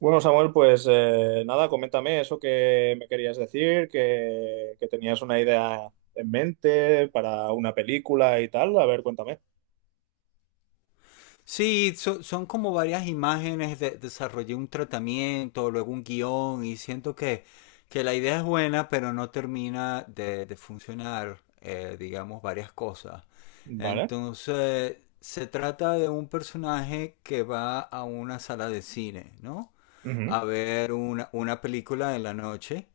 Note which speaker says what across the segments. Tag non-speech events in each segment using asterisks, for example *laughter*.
Speaker 1: Bueno, Samuel, pues nada, coméntame eso que me querías decir, que tenías una idea en mente para una película y tal. A ver, cuéntame.
Speaker 2: Sí, son como varias imágenes, desarrollé un tratamiento, luego un guión y siento que la idea es buena, pero no termina de funcionar, digamos, varias cosas.
Speaker 1: Vale.
Speaker 2: Entonces, se trata de un personaje que va a una sala de cine, ¿no?
Speaker 1: Ujú.
Speaker 2: A ver una película en la noche.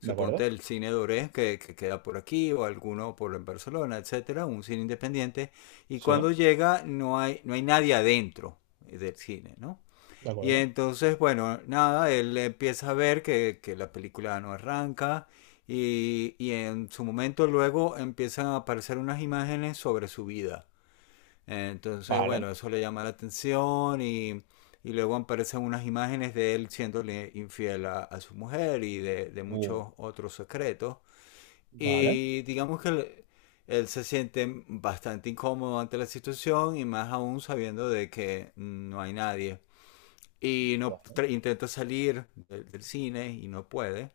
Speaker 1: De acuerdo.
Speaker 2: el cine Doré que queda por aquí o alguno por en Barcelona, etcétera, un cine independiente. Y
Speaker 1: Sí,
Speaker 2: cuando llega no hay nadie adentro del cine, ¿no?
Speaker 1: de
Speaker 2: Y
Speaker 1: acuerdo.
Speaker 2: entonces, bueno, nada, él empieza a ver que la película no arranca, y en su momento luego empiezan a aparecer unas imágenes sobre su vida. Entonces,
Speaker 1: Vale.
Speaker 2: bueno, eso le llama la atención y luego aparecen unas imágenes de él siéndole infiel a su mujer y de
Speaker 1: Uh,
Speaker 2: muchos otros secretos.
Speaker 1: Vale.
Speaker 2: Y digamos que él se siente bastante incómodo ante la situación y más aún sabiendo de que no hay nadie y no
Speaker 1: Va-
Speaker 2: intenta salir del cine y no puede.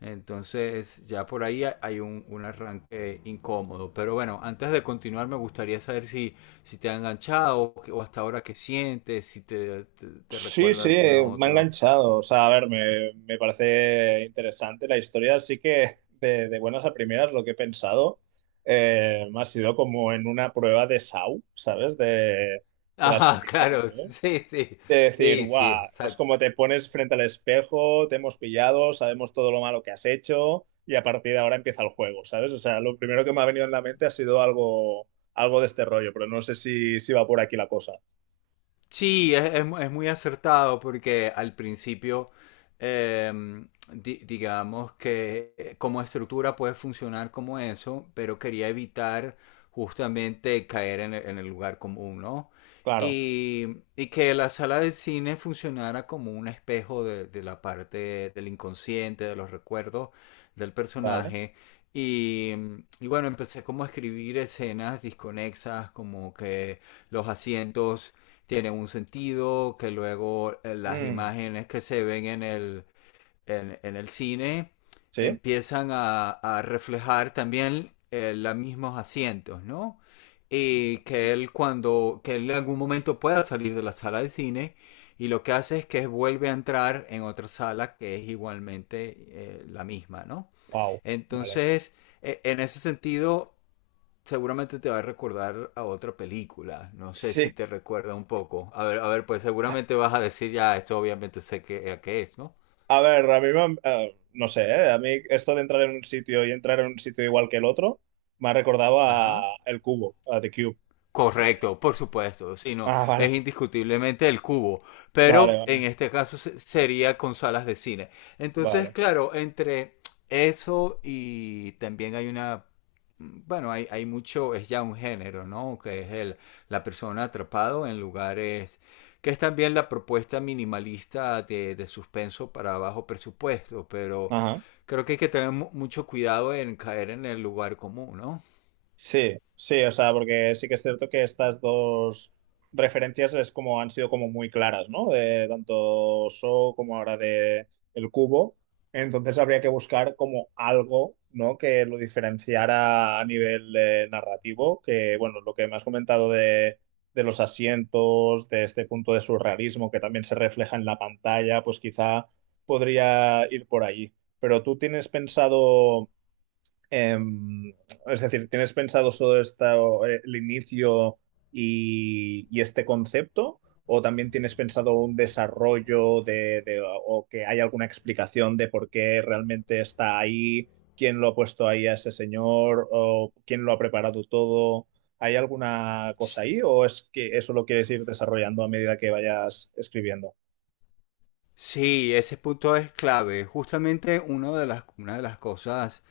Speaker 2: Entonces ya por ahí hay un arranque incómodo. Pero bueno, antes de continuar me gustaría saber si, te ha enganchado o hasta ahora qué sientes, si te
Speaker 1: Sí,
Speaker 2: recuerda
Speaker 1: sí,
Speaker 2: alguna
Speaker 1: me ha
Speaker 2: otra.
Speaker 1: enganchado. O sea, a ver, me parece interesante la historia. Sí que de buenas a primeras lo que he pensado me ha sido como en una prueba de SAU, ¿sabes? De las
Speaker 2: Ajá, *laughs*
Speaker 1: películas. De
Speaker 2: claro,
Speaker 1: S A U.
Speaker 2: sí, sí,
Speaker 1: De decir,
Speaker 2: sí, sí,
Speaker 1: guau, es
Speaker 2: exacto.
Speaker 1: como te pones frente al espejo, te hemos pillado, sabemos todo lo malo que has hecho y a partir de ahora empieza el juego, ¿sabes? O sea, lo primero que me ha venido en la mente ha sido algo, algo de este rollo, pero no sé si va por aquí la cosa.
Speaker 2: Sí, es muy acertado porque al principio, digamos que como estructura puede funcionar como eso, pero quería evitar justamente caer en el lugar común, ¿no?
Speaker 1: Claro,
Speaker 2: Y que la sala de cine funcionara como un espejo de la parte del inconsciente, de los recuerdos del
Speaker 1: vale.
Speaker 2: personaje. Y, y bueno, empecé como a escribir escenas disconexas, como que los asientos tiene un sentido, que luego las
Speaker 1: Mm,
Speaker 2: imágenes que se ven en el, en el cine
Speaker 1: sí,
Speaker 2: empiezan a reflejar también los mismos asientos, ¿no? Y que él en algún momento pueda salir de la sala de cine y lo que hace es que vuelve a entrar en otra sala que es igualmente la misma, ¿no?
Speaker 1: wow, vale.
Speaker 2: Entonces, en ese sentido, seguramente te va a recordar a otra película. No sé
Speaker 1: Sí,
Speaker 2: si te recuerda un poco. A ver, pues seguramente vas a decir ya, esto obviamente sé a qué es, ¿no?
Speaker 1: a ver, a mí me han- no sé, ¿eh? A mí esto de entrar en un sitio y entrar en un sitio igual que el otro me ha recordado
Speaker 2: Ajá.
Speaker 1: a El Cubo, a The Cube.
Speaker 2: Correcto, por supuesto, sino
Speaker 1: Ah,
Speaker 2: es
Speaker 1: vale,
Speaker 2: indiscutiblemente el cubo,
Speaker 1: vale,
Speaker 2: pero en
Speaker 1: vale,
Speaker 2: este caso sería con salas de cine. Entonces,
Speaker 1: vale.
Speaker 2: claro, entre eso y también hay bueno, hay mucho, es ya un género, ¿no? Que es la persona atrapado en lugares, que es también la propuesta minimalista de suspenso para bajo presupuesto, pero
Speaker 1: Ajá.
Speaker 2: creo que hay que tener mucho cuidado en caer en el lugar común, ¿no?
Speaker 1: Sí, sí, o sea, porque sí que es cierto que estas dos referencias es como han sido como muy claras, ¿no? De tanto So como ahora de El Cubo. Entonces habría que buscar como algo, ¿no? Que lo diferenciara a nivel narrativo, que bueno, lo que me has comentado de los asientos, de este punto de surrealismo que también se refleja en la pantalla, pues quizá podría ir por allí. Pero tú tienes pensado eh, es decir, ¿tienes pensado solo esto, el inicio y este concepto? ¿O también tienes pensado un desarrollo de, o que hay alguna explicación de por qué realmente está ahí? ¿Quién lo ha puesto ahí a ese señor? ¿O quién lo ha preparado todo? ¿Hay alguna cosa ahí? ¿O es que eso lo quieres ir desarrollando a medida que vayas escribiendo?
Speaker 2: Sí, ese punto es clave. Justamente una de las cosas,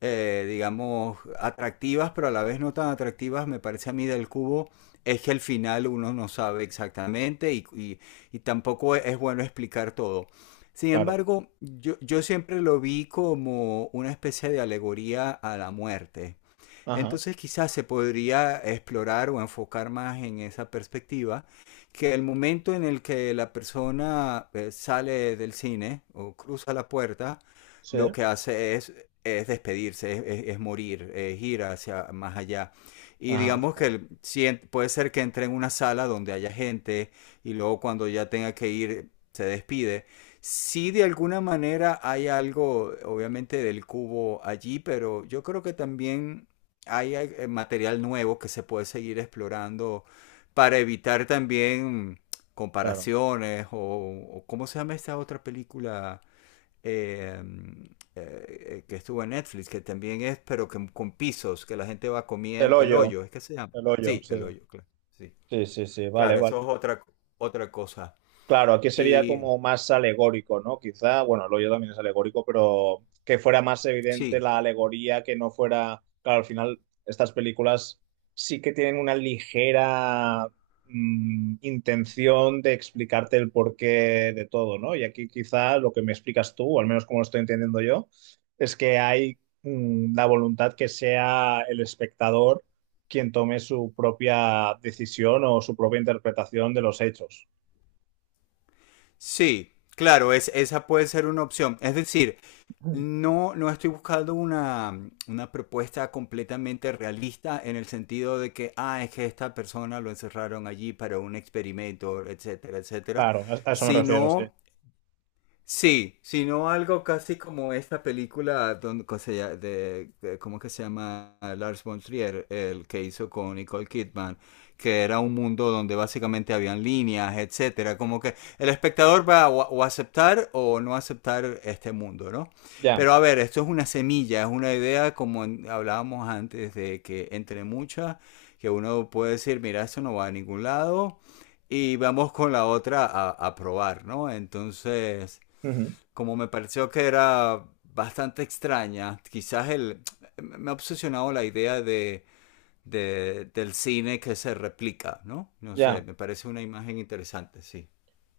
Speaker 2: digamos, atractivas, pero a la vez no tan atractivas, me parece a mí del cubo, es que al final uno no sabe exactamente y tampoco es bueno explicar todo. Sin
Speaker 1: Claro.
Speaker 2: embargo, yo siempre lo vi como una especie de alegoría a la muerte.
Speaker 1: Ajá.
Speaker 2: Entonces quizás se podría explorar o enfocar más en esa perspectiva, que el momento en el que la persona sale del cine o cruza la puerta,
Speaker 1: Sí.
Speaker 2: lo que hace es despedirse, es morir, es ir hacia más allá. Y
Speaker 1: Ajá.
Speaker 2: digamos que
Speaker 1: Vale,
Speaker 2: si en- puede ser que entre en una sala donde haya gente y luego cuando ya tenga que ir se despide. Sí, de alguna manera hay algo, obviamente, del cubo allí, pero yo creo que también hay material nuevo que se puede seguir explorando para evitar también
Speaker 1: claro.
Speaker 2: comparaciones o ¿cómo se llama esta otra película eh, que estuvo en Netflix? Que también es, pero que con pisos, que la gente va
Speaker 1: El
Speaker 2: comiendo, el
Speaker 1: hoyo.
Speaker 2: hoyo, ¿es que se llama?
Speaker 1: El hoyo.
Speaker 2: Sí,
Speaker 1: Sí.
Speaker 2: el hoyo, claro. Sí.
Speaker 1: Sí, sí, sí. Vale,
Speaker 2: Claro, eso
Speaker 1: vale.
Speaker 2: es otra cosa.
Speaker 1: Claro, aquí sería
Speaker 2: Y
Speaker 1: como más alegórico, ¿no? Quizá, bueno, lo yo también es alegórico, pero que fuera más evidente
Speaker 2: sí,
Speaker 1: la alegoría, que no fuera, claro, al final estas películas sí que tienen una ligera mm, intención de explicarte el porqué de todo, ¿no? Y aquí quizá lo que me explicas tú, o al menos como lo estoy entendiendo yo, es que hay mm, la voluntad que sea el espectador quien tome su propia decisión o su propia interpretación de los hechos.
Speaker 2: sí, claro, esa puede ser una opción. Es decir, no, no estoy buscando una propuesta completamente realista en el sentido de que, ah, es que esta persona lo encerraron allí para un experimento, etcétera, etcétera,
Speaker 1: Claro, a eso me refiero, sí.
Speaker 2: sino. Sí, sino algo casi como esta película donde, ¿cómo que se llama? Lars von Trier, el que hizo con Nicole Kidman, que era un mundo donde básicamente habían líneas, etcétera, como que el espectador va a o aceptar o no aceptar este mundo, ¿no?
Speaker 1: Ya,
Speaker 2: Pero a ver, esto es una semilla, es una idea como hablábamos antes de que entre muchas, que uno puede decir, mira, esto no va a ningún lado y vamos con la otra a probar, ¿no? Entonces
Speaker 1: ujú,
Speaker 2: como me pareció que era bastante extraña, quizás me ha obsesionado la idea del cine que se replica, ¿no? No
Speaker 1: ya.
Speaker 2: sé, me parece una imagen interesante, sí.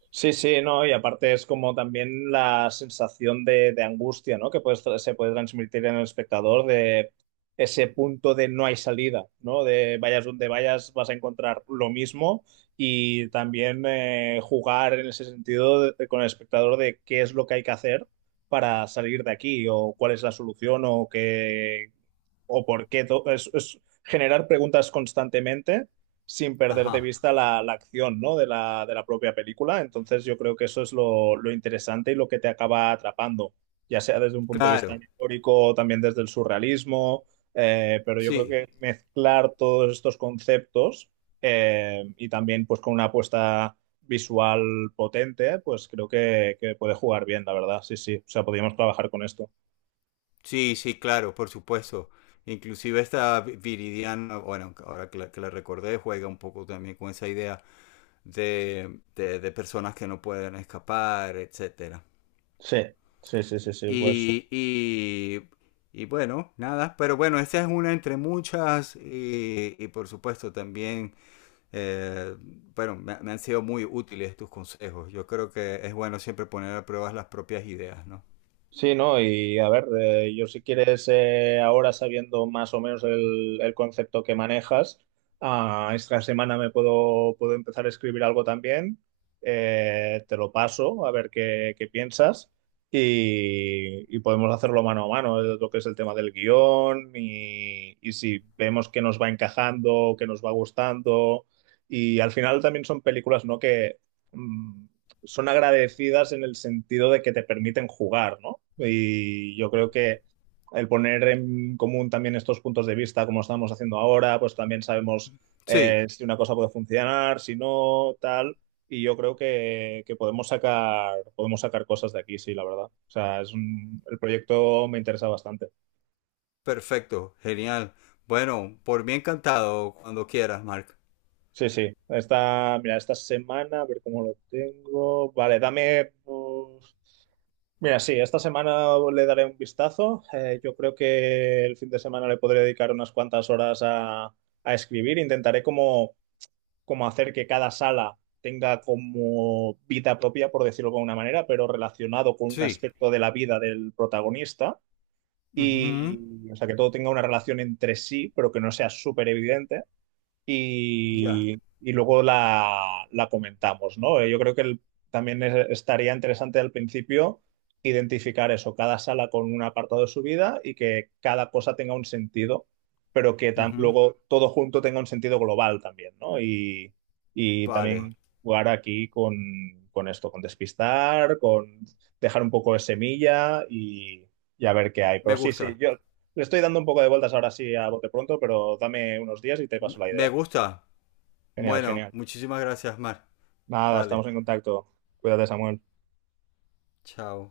Speaker 1: Sí, sí, no, y aparte es como también la sensación de angustia, ¿no? Que se puede transmitir en el espectador de ese punto de no hay salida, ¿no? De vayas donde vayas vas a encontrar lo mismo y también jugar en ese sentido de- con el espectador de qué es lo que hay que hacer para salir de aquí o cuál es la solución o qué o por qué. Es generar preguntas constantemente sin perder de
Speaker 2: Ajá,
Speaker 1: vista la, la acción, ¿no? De la, de la propia película. Entonces yo creo que eso es lo interesante y lo que te acaba atrapando, ya sea desde un punto de vista
Speaker 2: claro,
Speaker 1: histórico, también desde el surrealismo, pero yo creo
Speaker 2: sí,
Speaker 1: que mezclar todos estos conceptos y también pues con una apuesta visual potente, pues creo que puede jugar bien, la verdad, sí, sí. O sea, podríamos trabajar con esto.
Speaker 2: sí, sí, claro, por supuesto. Inclusive esta Viridiana, bueno, ahora que la recordé, juega un poco también con esa idea de personas que no pueden escapar, etcétera.
Speaker 1: Sí, sí, sí, sí, sí, pues.
Speaker 2: Y, y, y bueno, nada, pero bueno, esta es una entre muchas y por supuesto también, eh, bueno, me han sido muy útiles tus consejos. Yo creo que es bueno siempre poner a prueba las propias ideas, ¿no?
Speaker 1: Sí, ¿no? Y a ver, yo si quieres, ahora sabiendo más o menos el concepto que manejas, ah, esta semana me puedo empezar a escribir algo también, te lo paso a ver qué, qué piensas y podemos hacerlo mano a mano, lo que es el tema del guión y si vemos que nos va encajando, que nos va gustando y al final también son películas, ¿no? Que... mm, son agradecidas en el sentido de que te permiten jugar, ¿no? Y yo creo que el poner en común también estos puntos de vista, como estamos haciendo ahora, pues también sabemos
Speaker 2: Sí,
Speaker 1: si una cosa puede funcionar, si no, tal. Y yo creo que podemos sacar cosas de aquí, sí, la verdad. O sea, el proyecto me interesa bastante.
Speaker 2: perfecto, genial. Bueno, por mí encantado, cuando quieras, Mark.
Speaker 1: Sí, sí. Esta, mira, esta semana, a ver cómo lo tengo. Vale, dame. Pues, mira, sí, esta semana le daré un vistazo. Yo creo que el fin de semana le podré dedicar unas cuantas horas a escribir. Intentaré como, como hacer que cada sala tenga como vida propia, por decirlo de alguna manera, pero relacionado con un
Speaker 2: Sí.
Speaker 1: aspecto de la vida del protagonista.
Speaker 2: Ujú.
Speaker 1: Y, o sea, que todo tenga una relación entre sí, pero que no sea súper evidente
Speaker 2: Ya.
Speaker 1: y, y luego la, la comentamos, ¿no? Yo creo que también estaría interesante al principio identificar eso, cada sala con un apartado de su vida y que cada cosa tenga un sentido, pero que
Speaker 2: Ujú.
Speaker 1: luego todo junto tenga un sentido global también, ¿no? Y
Speaker 2: Vale.
Speaker 1: también jugar aquí con esto, con despistar, con dejar un poco de semilla y a ver qué hay. Pero
Speaker 2: Me
Speaker 1: sí, sí,
Speaker 2: gusta.
Speaker 1: yo... Le estoy dando un poco de vueltas ahora sí a bote pronto, pero dame unos días y te paso la
Speaker 2: Me
Speaker 1: idea.
Speaker 2: gusta.
Speaker 1: Genial,
Speaker 2: Bueno,
Speaker 1: genial.
Speaker 2: muchísimas gracias, Mark.
Speaker 1: Nada,
Speaker 2: Vale.
Speaker 1: estamos en contacto. Cuídate, Samuel.
Speaker 2: Chao.